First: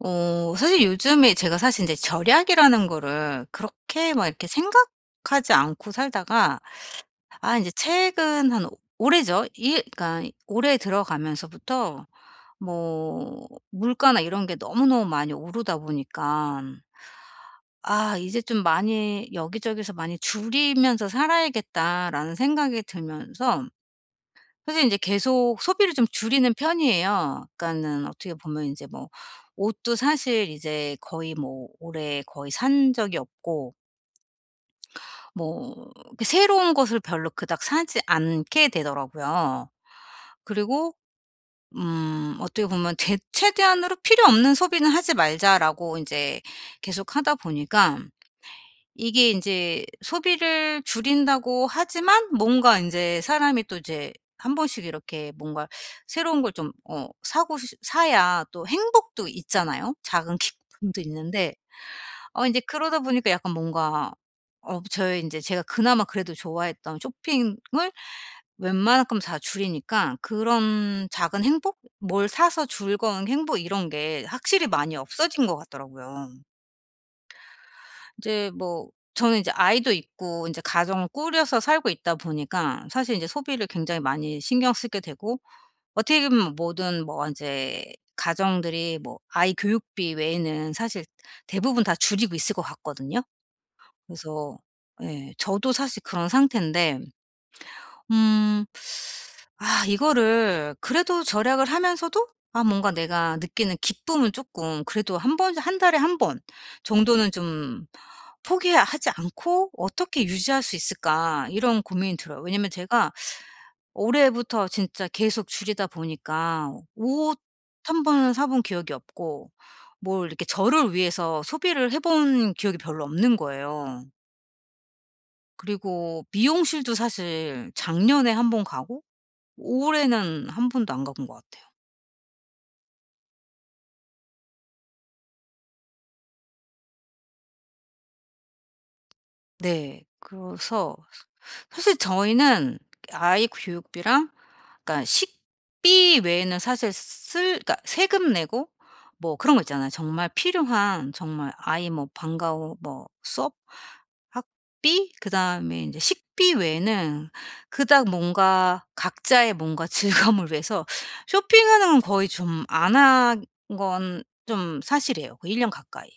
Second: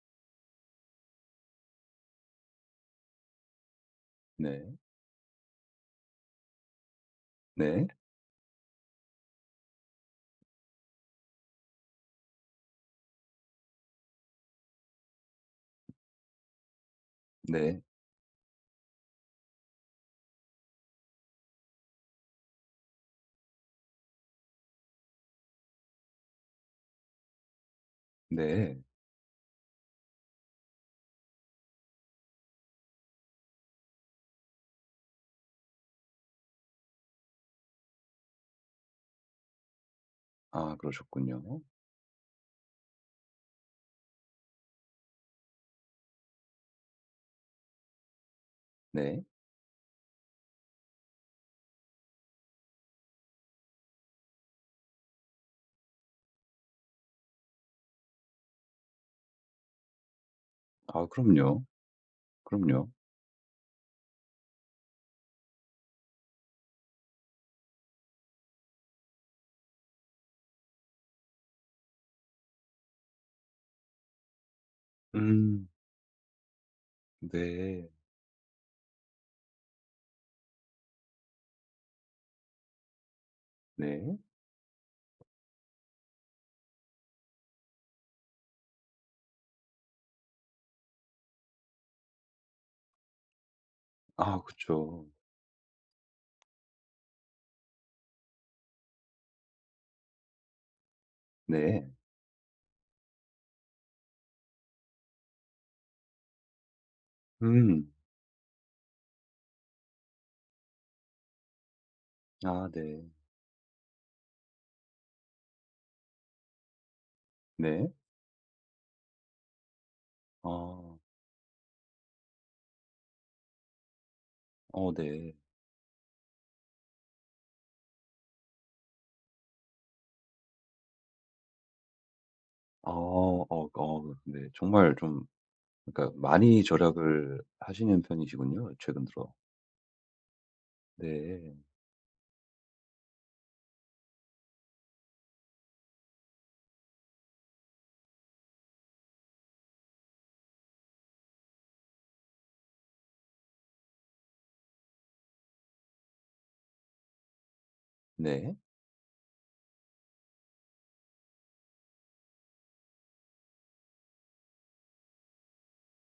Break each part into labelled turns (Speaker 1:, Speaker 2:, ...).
Speaker 1: 사실 요즘에 제가 사실 이제 절약이라는 거를 그렇게 막 이렇게
Speaker 2: 네.
Speaker 1: 생각하지 않고 살다가, 이제
Speaker 2: 네.
Speaker 1: 최근 한 올해죠. 이 그러니까 올해 들어가면서부터 뭐 물가나 이런 게 너무너무 많이 오르다 보니까
Speaker 2: 네.
Speaker 1: '아 이제 좀 많이 여기저기서 많이 줄이면서 살아야겠다.'라는 생각이 들면서 사실 이제 계속 소비를 좀 줄이는 편이에요. 그러니까는 어떻게 보면 이
Speaker 2: 네.
Speaker 1: 제 뭐 옷도 사실 이제 거의 뭐 올해 거의 산 적이 없고, 뭐 이렇게 새로운 것을 별로 그닥 사지 않게 되더라고요.
Speaker 2: 아,
Speaker 1: 그리고
Speaker 2: 그러셨군요.
Speaker 1: 어떻게 보면 대 '최대한으로 필요 없는 소비는 하지 말자.'라고 이제 계속하다 보니까
Speaker 2: 네.
Speaker 1: 이게 인제 소비를 줄인다고 하지만 뭔가 인제 사람이 또 이제 한 번씩 이렇게 뭔가 새로운 걸 좀 사고 시 사야 또 행복도 있잖아요. 작은 기쁨도
Speaker 2: 아,
Speaker 1: 있는데
Speaker 2: 그럼요.
Speaker 1: 인제
Speaker 2: 그럼요.
Speaker 1: 그러다 보니까 약간 뭔가, 저의 인제 제가 그나마 그래도 좋아했던 쇼핑을 웬만큼 다 줄이니까 그런 작은 행복? 뭘 사서 즐거운 행복 이런 게 확실히 많이 없어진 것
Speaker 2: 음.
Speaker 1: 같더라고요.
Speaker 2: 네.
Speaker 1: 이제 뭐 저는 이제 아이도 있고 이제 가정을 꾸려서 살고 있다 보니까 사실 이제 소비를 굉장히
Speaker 2: 네.
Speaker 1: 많이 신경 쓰게 되고, 어떻게 보면 모든 뭐 이제 가정들이 뭐 아이 교육비 외에는 사실 대부분 다 줄이고 있을 것 같거든요.
Speaker 2: 아,
Speaker 1: 그래서
Speaker 2: 그쵸.
Speaker 1: 예, 저도 사실 그런 상태인데 음. 이거를 그래도 절약을
Speaker 2: 네.
Speaker 1: 하면서도, 뭔가 내가 느끼는 기쁨은 조금 그래도 한 번, 한 달에 한 번 정도는 좀
Speaker 2: 음.
Speaker 1: 포기하지 않고 '어떻게 유지할 수 있을까?' 이런 고민이 들어요.
Speaker 2: 아,
Speaker 1: 왜냐면
Speaker 2: 네.
Speaker 1: 제가 올해부터 진짜 계속 줄이다 보니까 옷
Speaker 2: 네.
Speaker 1: 한 번은 사본 기억이 없고, 뭘 이렇게 저를
Speaker 2: 아.
Speaker 1: 위해서 소비를 해본 기억이 별로 없는 거예요.
Speaker 2: 어, 네.
Speaker 1: 그리고 미용실도 사실 작년에 한 번 가고 올해는 한 번도 안 가본 것 같아요.
Speaker 2: 아 어어 그 네. 정말 좀 그러니까 많이 절약을 하시는 편이시군요, 최근 들어.
Speaker 1: 네. 그래서
Speaker 2: 네.
Speaker 1: 사실 저희는 아이 교육비랑, 그러니까 식비 외에는 사실 쓸 그러니까 세금 내고 뭐 그런 거 있잖아요. 정말 필요한, 정말 아이 뭐 방과 후 뭐 수업 학비, 그다음에 인제 식비 외에는 그닥
Speaker 2: 네.
Speaker 1: 뭔가 각자의 뭔가 즐거움을 위해서 쇼핑하는 건 거의 좀 안 한 건 좀 사실이에요. 거의 일 년 가까이.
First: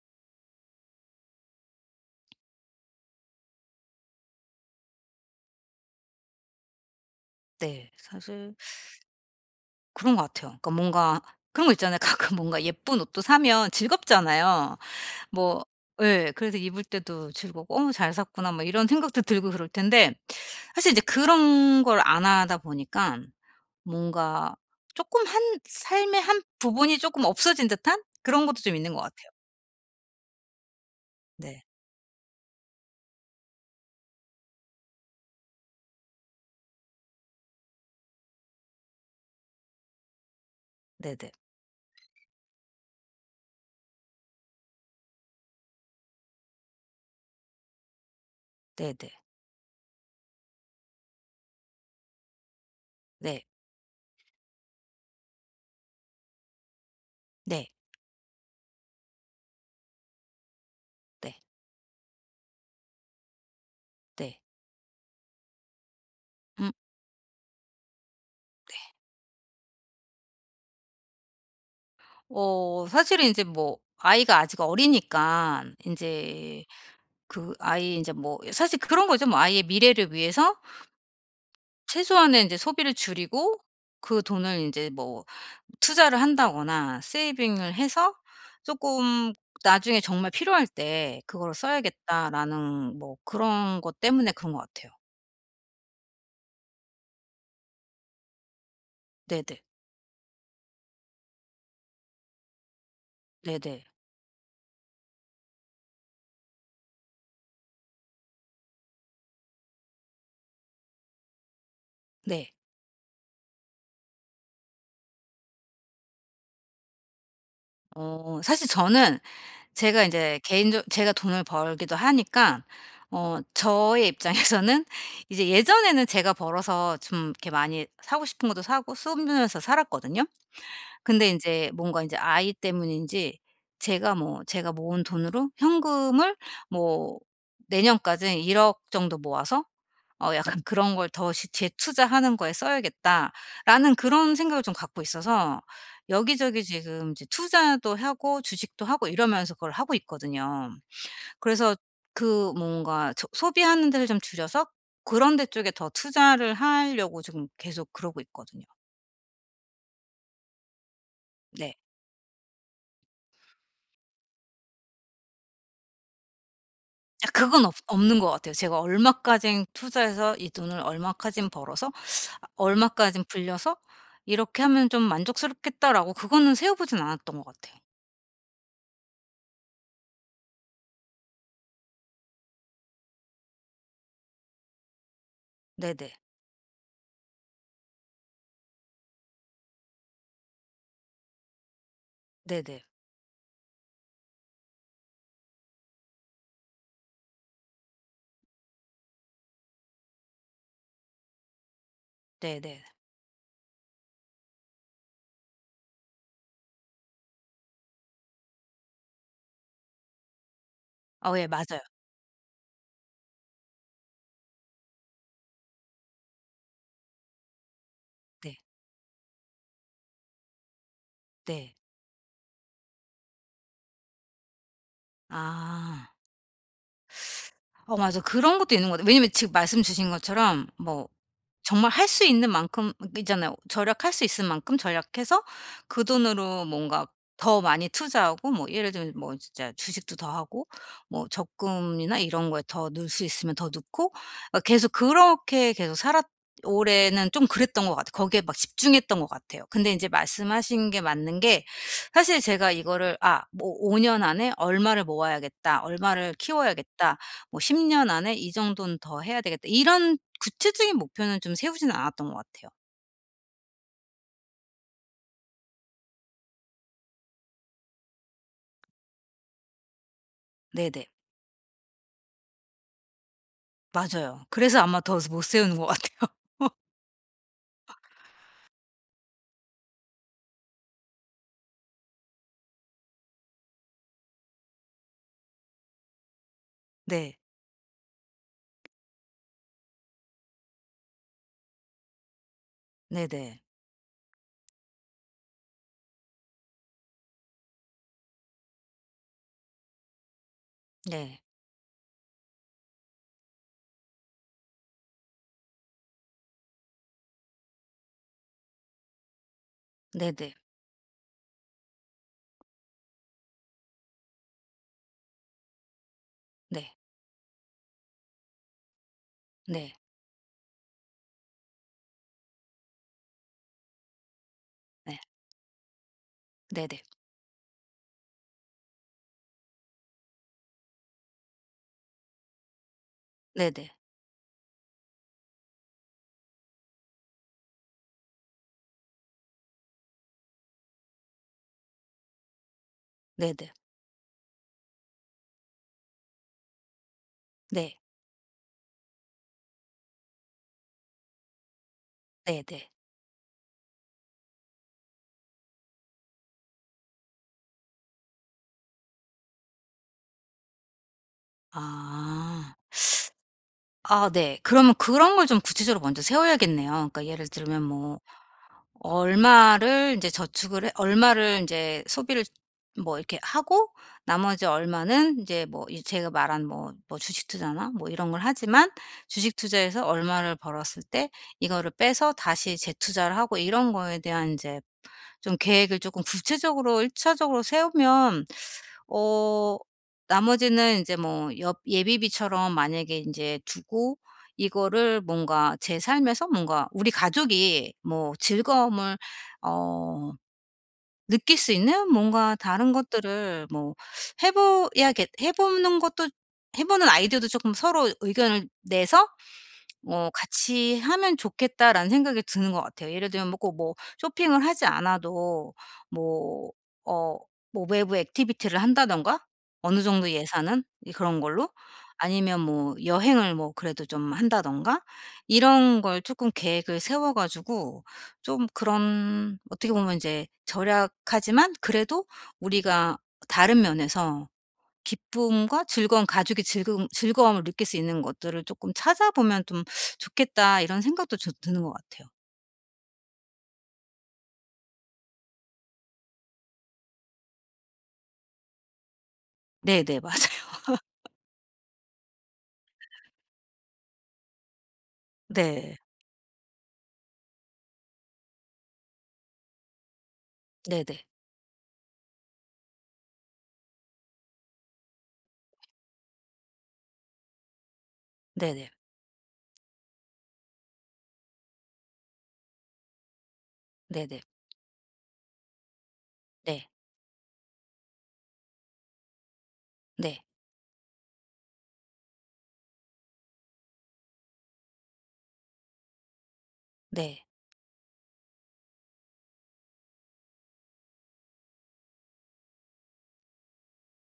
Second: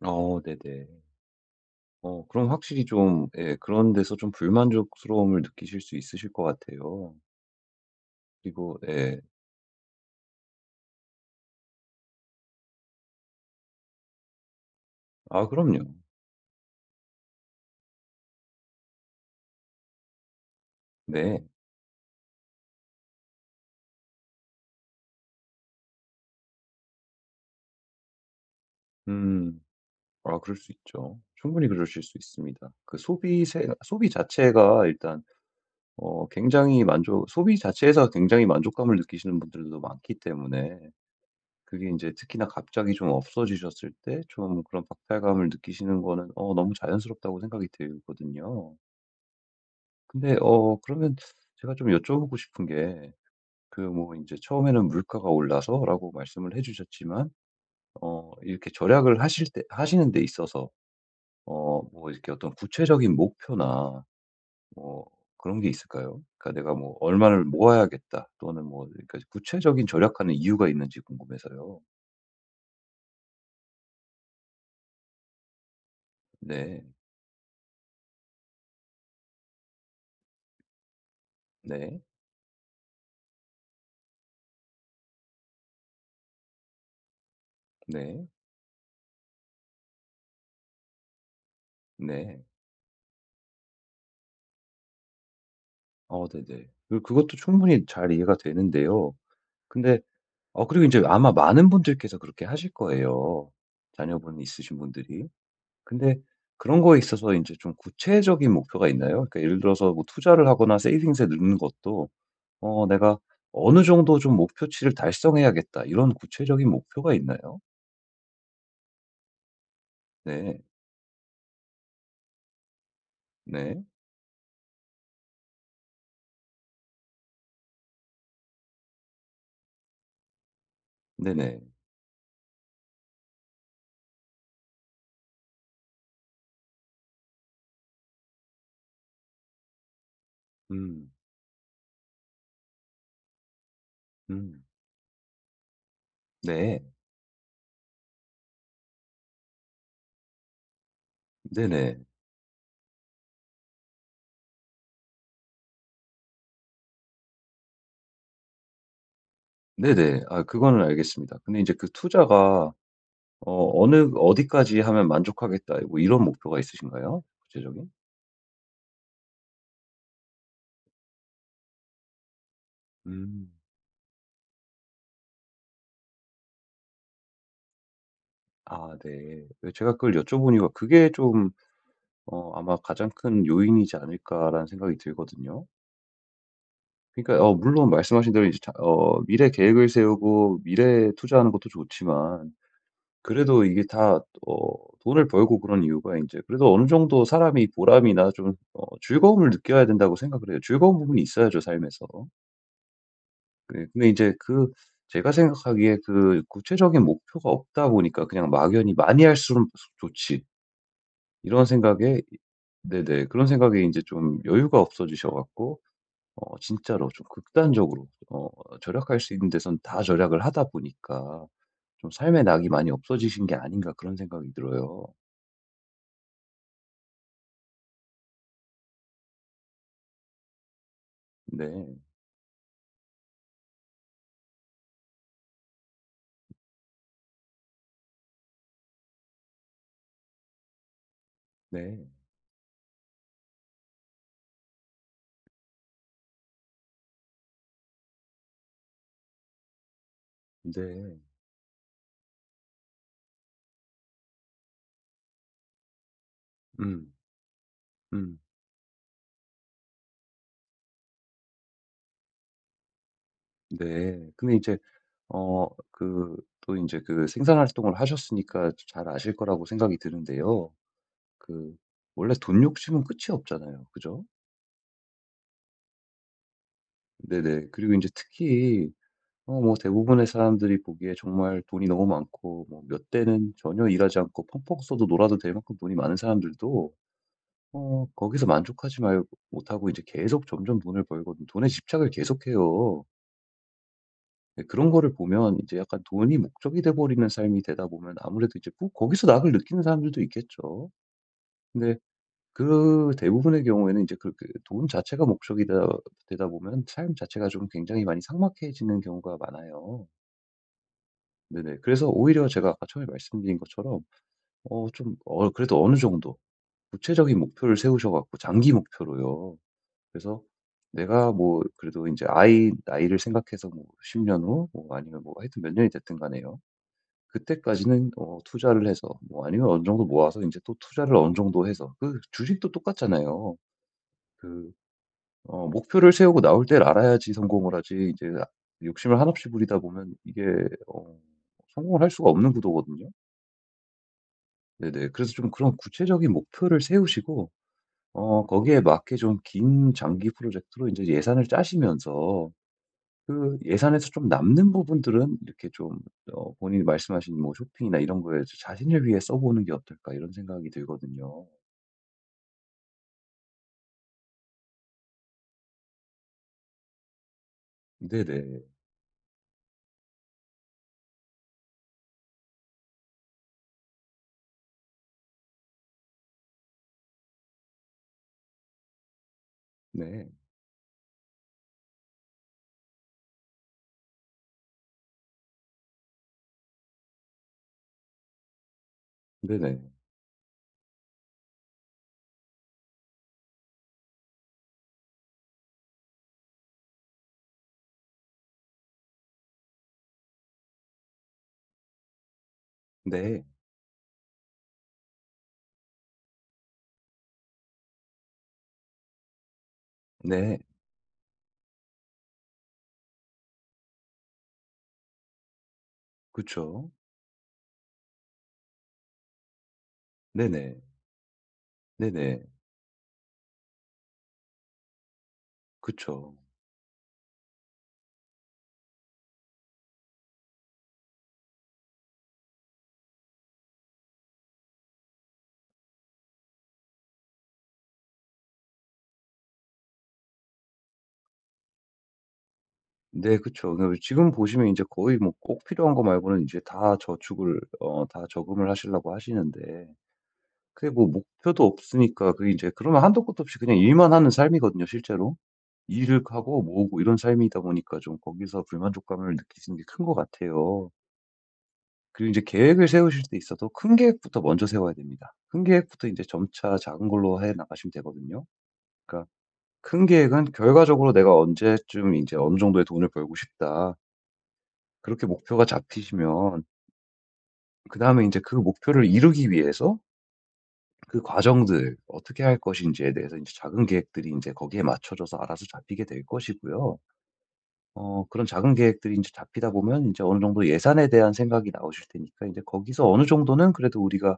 Speaker 2: 어, 네네. 그럼 확실히 좀, 예, 그런 데서 좀 불만족스러움을 느끼실 수 있으실 것 같아요.
Speaker 1: 네. 사실
Speaker 2: 그리고 예.
Speaker 1: 그런 것 같아요. 그러니까 뭔가 그런 거 있잖아요. 가끔 뭔가 예쁜 옷도 사면 즐겁잖아요.
Speaker 2: 아,
Speaker 1: 뭐
Speaker 2: 그럼요.
Speaker 1: 예. 그래서 입을 때도 즐겁고 '어 잘 샀구나.' 막 이런 생각도 들고 그럴 텐데, 사실 이제
Speaker 2: 네.
Speaker 1: 그런 걸 안 하다 보니깐 뭔가 쪼끔 한 삶의 한 부분이 쪼끔 없어진 듯한 그런 것도 좀 있는 것 같아요.
Speaker 2: 음. 아, 그럴 수 있죠.
Speaker 1: 네.
Speaker 2: 충분히 그러실 수 있습니다. 그 소비 자체가 일단 굉장히 만족 소비 자체에서 굉장히 만족감을 느끼시는 분들도 많기 때문에
Speaker 1: 네네.
Speaker 2: 그게 이제 특히나 갑자기 좀 없어지셨을 때 좀 그런 박탈감을 느끼시는 거는 너무 자연스럽다고 생각이 들거든요.
Speaker 1: 네네.
Speaker 2: 근데 그러면 제가 좀 여쭤보고 싶은 게
Speaker 1: 네.
Speaker 2: 그 뭐 이제 "처음에는 물가가 올라서"라고 말씀을 해 주셨지만
Speaker 1: 네.
Speaker 2: 이렇게 절약을 하실 때 하시는 데 있어서
Speaker 1: 네. 네.
Speaker 2: 뭐 이렇게 어떤 구체적인 목표나
Speaker 1: 네, 네.
Speaker 2: 뭐 그런 게 있을까요? 그러니까
Speaker 1: 음.
Speaker 2: '내가 뭐 얼마를 모아야겠다.' 또는 뭐, 그러니까 구체적인 절약하는 이유가 있는지 궁금해서요.
Speaker 1: 사실은 인제 뭐 아이가 아직 어리니깐 인제
Speaker 2: 네.
Speaker 1: 그 아이 이제 뭐 사실 그런 거죠. 뭐 아이의 미래를 위해서
Speaker 2: 네.
Speaker 1: 최소한의 인제 소비를 줄이고 그 돈을 인제 뭐 투자를 한다거나 세이빙을 해서
Speaker 2: 네.
Speaker 1: 쪼끔 '나중에 정말 필요할 때 그거를
Speaker 2: 네.
Speaker 1: 써야겠다.'라는 뭐 그런 것 때문에 그런 것 같아요.
Speaker 2: 어, 네네. 그 그것도 충분히 잘 이해가 되는데요.
Speaker 1: 네네.
Speaker 2: 근데 그리고 이제 아마 많은 분들께서 그렇게 하실 거예요,
Speaker 1: 네네.
Speaker 2: 자녀분 있으신 분들이. 근데 그런 거에 있어서 이제 좀 구체적인 목표가 있나요? 그러니까 예를 들어서 뭐 투자를 하거나 세이빙스에 넣는 것도
Speaker 1: 네.
Speaker 2: '내가 어느 정도 좀 목표치를 달성해야겠다.' 이런 구체적인 목표가 있나요?
Speaker 1: 사실 저는 제가 이제
Speaker 2: 네.
Speaker 1: 개인적 제가 돈을 벌기도 하니까,
Speaker 2: 네.
Speaker 1: 저의 입장에서는 이제 예전에는 제가 벌어서 좀 이렇게 많이 사고 싶은 것도 사고 쓰면서 살았거든요. 근데
Speaker 2: 네네.
Speaker 1: 인제 뭔가 인제 아이 때문인지 제가 뭐 제가 모은 돈으로 현금을 뭐 내년까지 1억 정도 모아서 약간 '그런 걸
Speaker 2: 음.
Speaker 1: 더 시 재투자하는 거에 써야겠다.'라는 그런 생각을
Speaker 2: 음.
Speaker 1: 좀 갖고 있어서 여기저기
Speaker 2: 네.
Speaker 1: 지금 이제 투자도 하고 주식도 하고 이러면서 그걸 하고 있거든요. 그래서
Speaker 2: 네네.
Speaker 1: 그 뭔가 저 소비하는 데를 좀 줄여서 그런 데 쪽에 더 투자를 하려고 지금 계속 그러고 있거든요.
Speaker 2: 네네. 아, 그거는 알겠습니다. 근데 인제
Speaker 1: 네.
Speaker 2: 그 투자가 어 어느 '어디까지 하면 만족하겠다.' 뭐 이런 목표가 있으신가요?
Speaker 1: 아, 그건 없
Speaker 2: 구체적인?
Speaker 1: 없는 것 같아요. 제가 얼마까진 투자해서 이 돈을 얼마까진 벌어서 아 얼마까진
Speaker 2: 음.
Speaker 1: 불려서 '이렇게 하면 좀 만족스럽겠다.'라고 그거는 세워 보진 않았던 것 같아요.
Speaker 2: 아, 네. 그 제가 그걸 여쭤보니까 그게 좀 아마 가장 큰 요인이지 않을까라는 생각이 들거든요.
Speaker 1: 네네.
Speaker 2: 그러니까 물론 말씀하신 대로 이제 자 어 미래 계획을 세우고 미래에 투자하는 것도 좋지만
Speaker 1: 네네.
Speaker 2: 그래도 이게 다 어 돈을 벌고 그런 이유가 이제 그래도 어느 정도 사람이 보람이나 좀 즐거움을 느껴야 된다고 생각을 해요. 즐거운 부분이 있어야죠, 삶에서.
Speaker 1: 네네.
Speaker 2: 네, 근데 이제 그 제가 생각하기에 그 구체적인 목표가 없다 보니까 그냥 막연히 '많이 할수록 좋지.'
Speaker 1: 예
Speaker 2: 이런
Speaker 1: 맞아요.
Speaker 2: 생각에, 네네, 그런 생각에 이제 좀 여유가 없어지셔 갖고 진짜로 좀 극단적으로
Speaker 1: 네.
Speaker 2: 절약할 수 있는 데선 다 절약을 하다 보니까
Speaker 1: 네.
Speaker 2: 좀 '삶의 낙이 많이 없어지신 게 아닌가.' 그런 생각이 들어요.
Speaker 1: 아. 맞아. 그런 것도 있는 것 같아요. 왜냐면 지금 말씀 주신 것처럼 뭐 정말
Speaker 2: 네.
Speaker 1: 할 수 있는 만큼 있잖아요. 절약할 수 있을 만큼 절약해서 그 돈으로 뭔가 더 많이 투자하고 뭐 예를 들면 뭐 진짜 주식도 더 하고 뭐
Speaker 2: 네.
Speaker 1: 적금이나 이런 거에 더 넣을 수 있으면 더 넣고, 계속 그렇게 계속 살았 올해는 좀 그랬던 것 같아요. 거기에 막 집중했던 것 같아요. 근데 인제 말씀하신 게
Speaker 2: 네.
Speaker 1: 맞는 게, 사실 제가 이거를 '아 뭐 5년 안에 얼마를 모아야겠다. 얼마를
Speaker 2: 음.
Speaker 1: 키워야겠다.' 뭐 '10년 년 안에
Speaker 2: 음.
Speaker 1: 이 정도는 더 해야 되겠다.' 이런 구체적인 목표는 좀 세우지는 않았던 것 같아요.
Speaker 2: 네. 근데 이제 어 그 또 이제 그 생산 활동을 하셨으니까 잘 아실 거라고 생각이 드는데요.
Speaker 1: 네네.
Speaker 2: 그 원래 돈 욕심은 끝이 없잖아요. 그죠?
Speaker 1: 맞아요. 그래서 아마 더 못 세우는 것 같아요.
Speaker 2: 네네. 그리고 이제 특히 뭐 대부분의 사람들이 보기에 정말 돈이 너무 많고 뭐 몇 대는 전혀 일하지 않고 펑펑 써도 놀아도 될 만큼 돈이 많은 사람들도
Speaker 1: 네.
Speaker 2: 거기서 만족하지 말 못하고 이제 계속 점점 돈을 벌거든, 돈에 집착을 계속해요.
Speaker 1: 네네.
Speaker 2: 네, 그런 거를 보면 이제 약간 돈이 목적이 돼 버리는 삶이 되다 보면 아무래도 이제 꼭 거기서 낙을 느끼는 사람들도 있겠죠.
Speaker 1: 네.
Speaker 2: 근데 그 대부분의 경우에는 이제 그렇게 돈 자체가 목적이다 되다 보면 삶 자체가 좀 굉장히 많이 삭막해지는 경우가 많아요.
Speaker 1: 네네.
Speaker 2: 네네. 그래서 오히려 제가 아까 처음에 말씀드린 것처럼 그래도 어느 정도
Speaker 1: 네.
Speaker 2: 구체적인 목표를 세우셔 갖고, 장기 목표로요.
Speaker 1: 네.
Speaker 2: 그래서 내가 뭐 그래도 이제 아이 나이를 생각해서 뭐 10년 후 뭐
Speaker 1: 네.
Speaker 2: 아니면 뭐 하여튼 몇 년이 됐든 간에요.
Speaker 1: 네네.
Speaker 2: 그때까지는 투자를 해서 뭐 아니면 어느 정도 모아서 이제 또 투자를 어느 정도 해서 그 주식도 똑같잖아요.
Speaker 1: 네네.
Speaker 2: 그 목표를 세우고 나올 때를 알아야지 성공을 하지 욕심을 한없이 부리다 보면 이게 어 성공을 할 수가 없는 구도거든요.
Speaker 1: 네네.
Speaker 2: 네네. 그래서 좀 그런 구체적인 목표를 세우시고
Speaker 1: 네.
Speaker 2: 거기에 맞게 좀 긴 장기 프로젝트로 이제 예산을 짜시면서
Speaker 1: 네네.
Speaker 2: 그 예산에서 좀 남는 부분들은 이렇게 좀 본인이 말씀하신 뭐 쇼핑이나 이런 거에 '자신을 위해 써 보는 게 어떨까.' 이런 생각이 들거든요.
Speaker 1: 아. 아 네. 그러면 그런 걸 좀 구체적으로 먼저 세워야겠네요. 그러니까 예를 들면 뭐
Speaker 2: 네네.
Speaker 1: 얼마를 이제 저축을 해, 얼마를 이제 소비를 뭐 이렇게 하고, 나머지 얼마는 이제 뭐 이 제가 말한 뭐 주식 투자나 뭐 이런 걸 하지만, 주식 투자에서
Speaker 2: 네.
Speaker 1: 얼마를 벌었을 때 이거를 빼서 다시 재투자를 하고 이런 거에 대한 이제 좀 계획을 조금 구체적으로 1차적으로 차적으로 세우면 어
Speaker 2: 네네.
Speaker 1: 나머지는 인제 뭐 엽 예비비처럼 만약에 인제 두고, 이거를 뭔가 제 삶에서 뭔가 우리 가족이 뭐 즐거움을 어 느낄 수 있는 뭔가 다른
Speaker 2: 네.
Speaker 1: 것들을 뭐 해 봐야겠 해 보는 것도 해 보는 아이디어도 쪼끔 서로 의견을 내서
Speaker 2: 네.
Speaker 1: '같이 하면 좋겠다.'라는 생각이 드는 것 같아요. 예를 들면 뭐꼭뭐 쇼핑을 하지 않아도 뭐
Speaker 2: 그쵸.
Speaker 1: 어 뭐 외부 액티비티를 한다든가, 어느 정도
Speaker 2: 네네.
Speaker 1: 예산은 이 그런 걸로,
Speaker 2: 네네.
Speaker 1: 아니면 뭐 여행을 뭐 그래도 좀 한다든가 이런 걸
Speaker 2: 그쵸.
Speaker 1: 조금 계획을 세워 가지고 좀 그런, 어떻게 보면 이제 절약하지만 그래도 우리가 다른 면에서 기쁨과 즐거움, 가족이 즐거움을 느낄 수 있는 것들을 조금 찾아보면 좀 '좋겠다.' 이런 생각도 저 드는 것 같아요.
Speaker 2: 네, 그쵸. 그러니까 지금 보시면 이제 거의 뭐 꼭 필요한 거 말고는 이제 다 저축을 어 다 저금을 하시려고 하시는데
Speaker 1: 네네. 맞아요.
Speaker 2: 그게 뭐 목표도 없으니까 그게 제 그러면 한도 끝도 없이 그냥 일만 하는 삶이거든요, 실제로.
Speaker 1: 네.
Speaker 2: 일을 하고 모으고 이런 삶이다 보니까 좀 거기서 불만족감을 느끼시는 게 큰 것 같아요.
Speaker 1: 네네.
Speaker 2: 그리고 이제 계획을 세우실 때 있어도 큰 계획부터 먼저 세워야 됩니다. 큰 계획부터 이제 점차 작은 걸로 해 나가시면 되거든요.
Speaker 1: 네네.
Speaker 2: 그러니까 큰 계획은 결과적으로 '내가 언제쯤 이제 어느 정도의 돈을 벌고 싶다.'
Speaker 1: 네네.
Speaker 2: 그렇게 목표가 잡히시면
Speaker 1: 네.
Speaker 2: 그다음에 이제 그 목표를 이루기 위해서
Speaker 1: 네.
Speaker 2: 그 과정들 어떻게 할 것인지에 대해서 이제 작은 계획들이 이제 거기에 맞춰져서 알아서 잡히게 될 것이고요.
Speaker 1: 네.
Speaker 2: 어, 그런 작은 계획들이 이제 잡히다 보면 이제 어느 정도 예산에 대한 생각이 나오실 테니까 이제 거기서 어느 정도는 그래도 '우리가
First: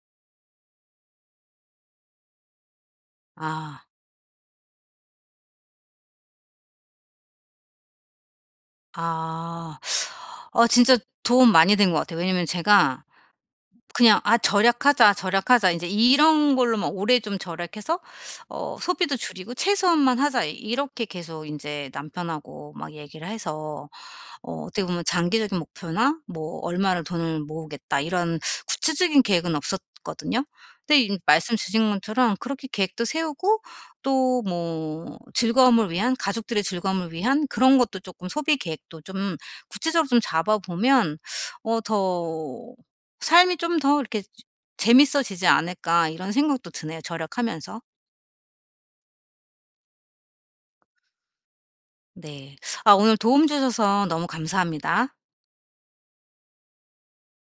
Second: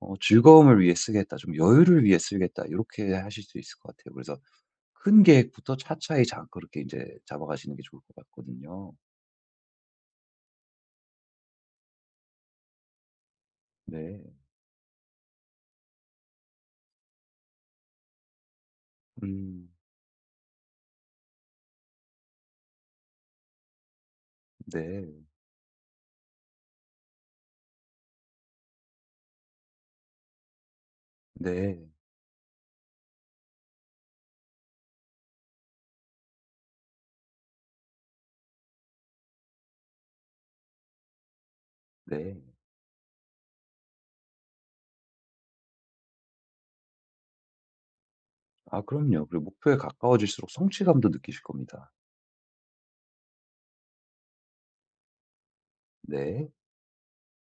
Speaker 2: 즐거움을 위해 쓰겠다. 좀 여유를 위해 쓰겠다.' 이렇게 하실 수 있을
Speaker 1: 아.
Speaker 2: 것 같아요. 그래서 큰 계획부터 차차히 작 그렇게 이제 잡아가시는 게 좋을 것 같거든요.
Speaker 1: 아. 진짜 도움 많이 된 것 같아요. 왜냐면 제가 그냥
Speaker 2: 네.
Speaker 1: '아 절약하자, 절약하자.' 인제 이런 걸로만 오래 좀 절약해서 소비도 줄이고
Speaker 2: 음.
Speaker 1: 최소한만 하자, 이렇게 계속 인제 남편하고 막 얘기를 해서 어떻게 보면
Speaker 2: 네.
Speaker 1: 장기적인 목표나 뭐 얼마를 돈을 모으겠다 이런 구체적인 계획은 없었거든요. 근데 이 말씀
Speaker 2: 네.
Speaker 1: 주신 것처럼 그렇게 계획도 세우고 또 뭐 즐거움을 위한, 가족들의 즐거움을 위한 그런 것도 조금 소비 계획도 좀 구체적으로 좀 잡아 보면
Speaker 2: 네.
Speaker 1: 더 '삶이 좀 더 이렇게 재밌어지지 않을까.' 이런 생각도 드네요 절약하면서.
Speaker 2: 아, 그럼요. 그리고 목표에 가까워질수록 성취감도 느끼실 겁니다.
Speaker 1: 네. 아 오늘 도움 주셔서 너무 감사합니다.
Speaker 2: 네.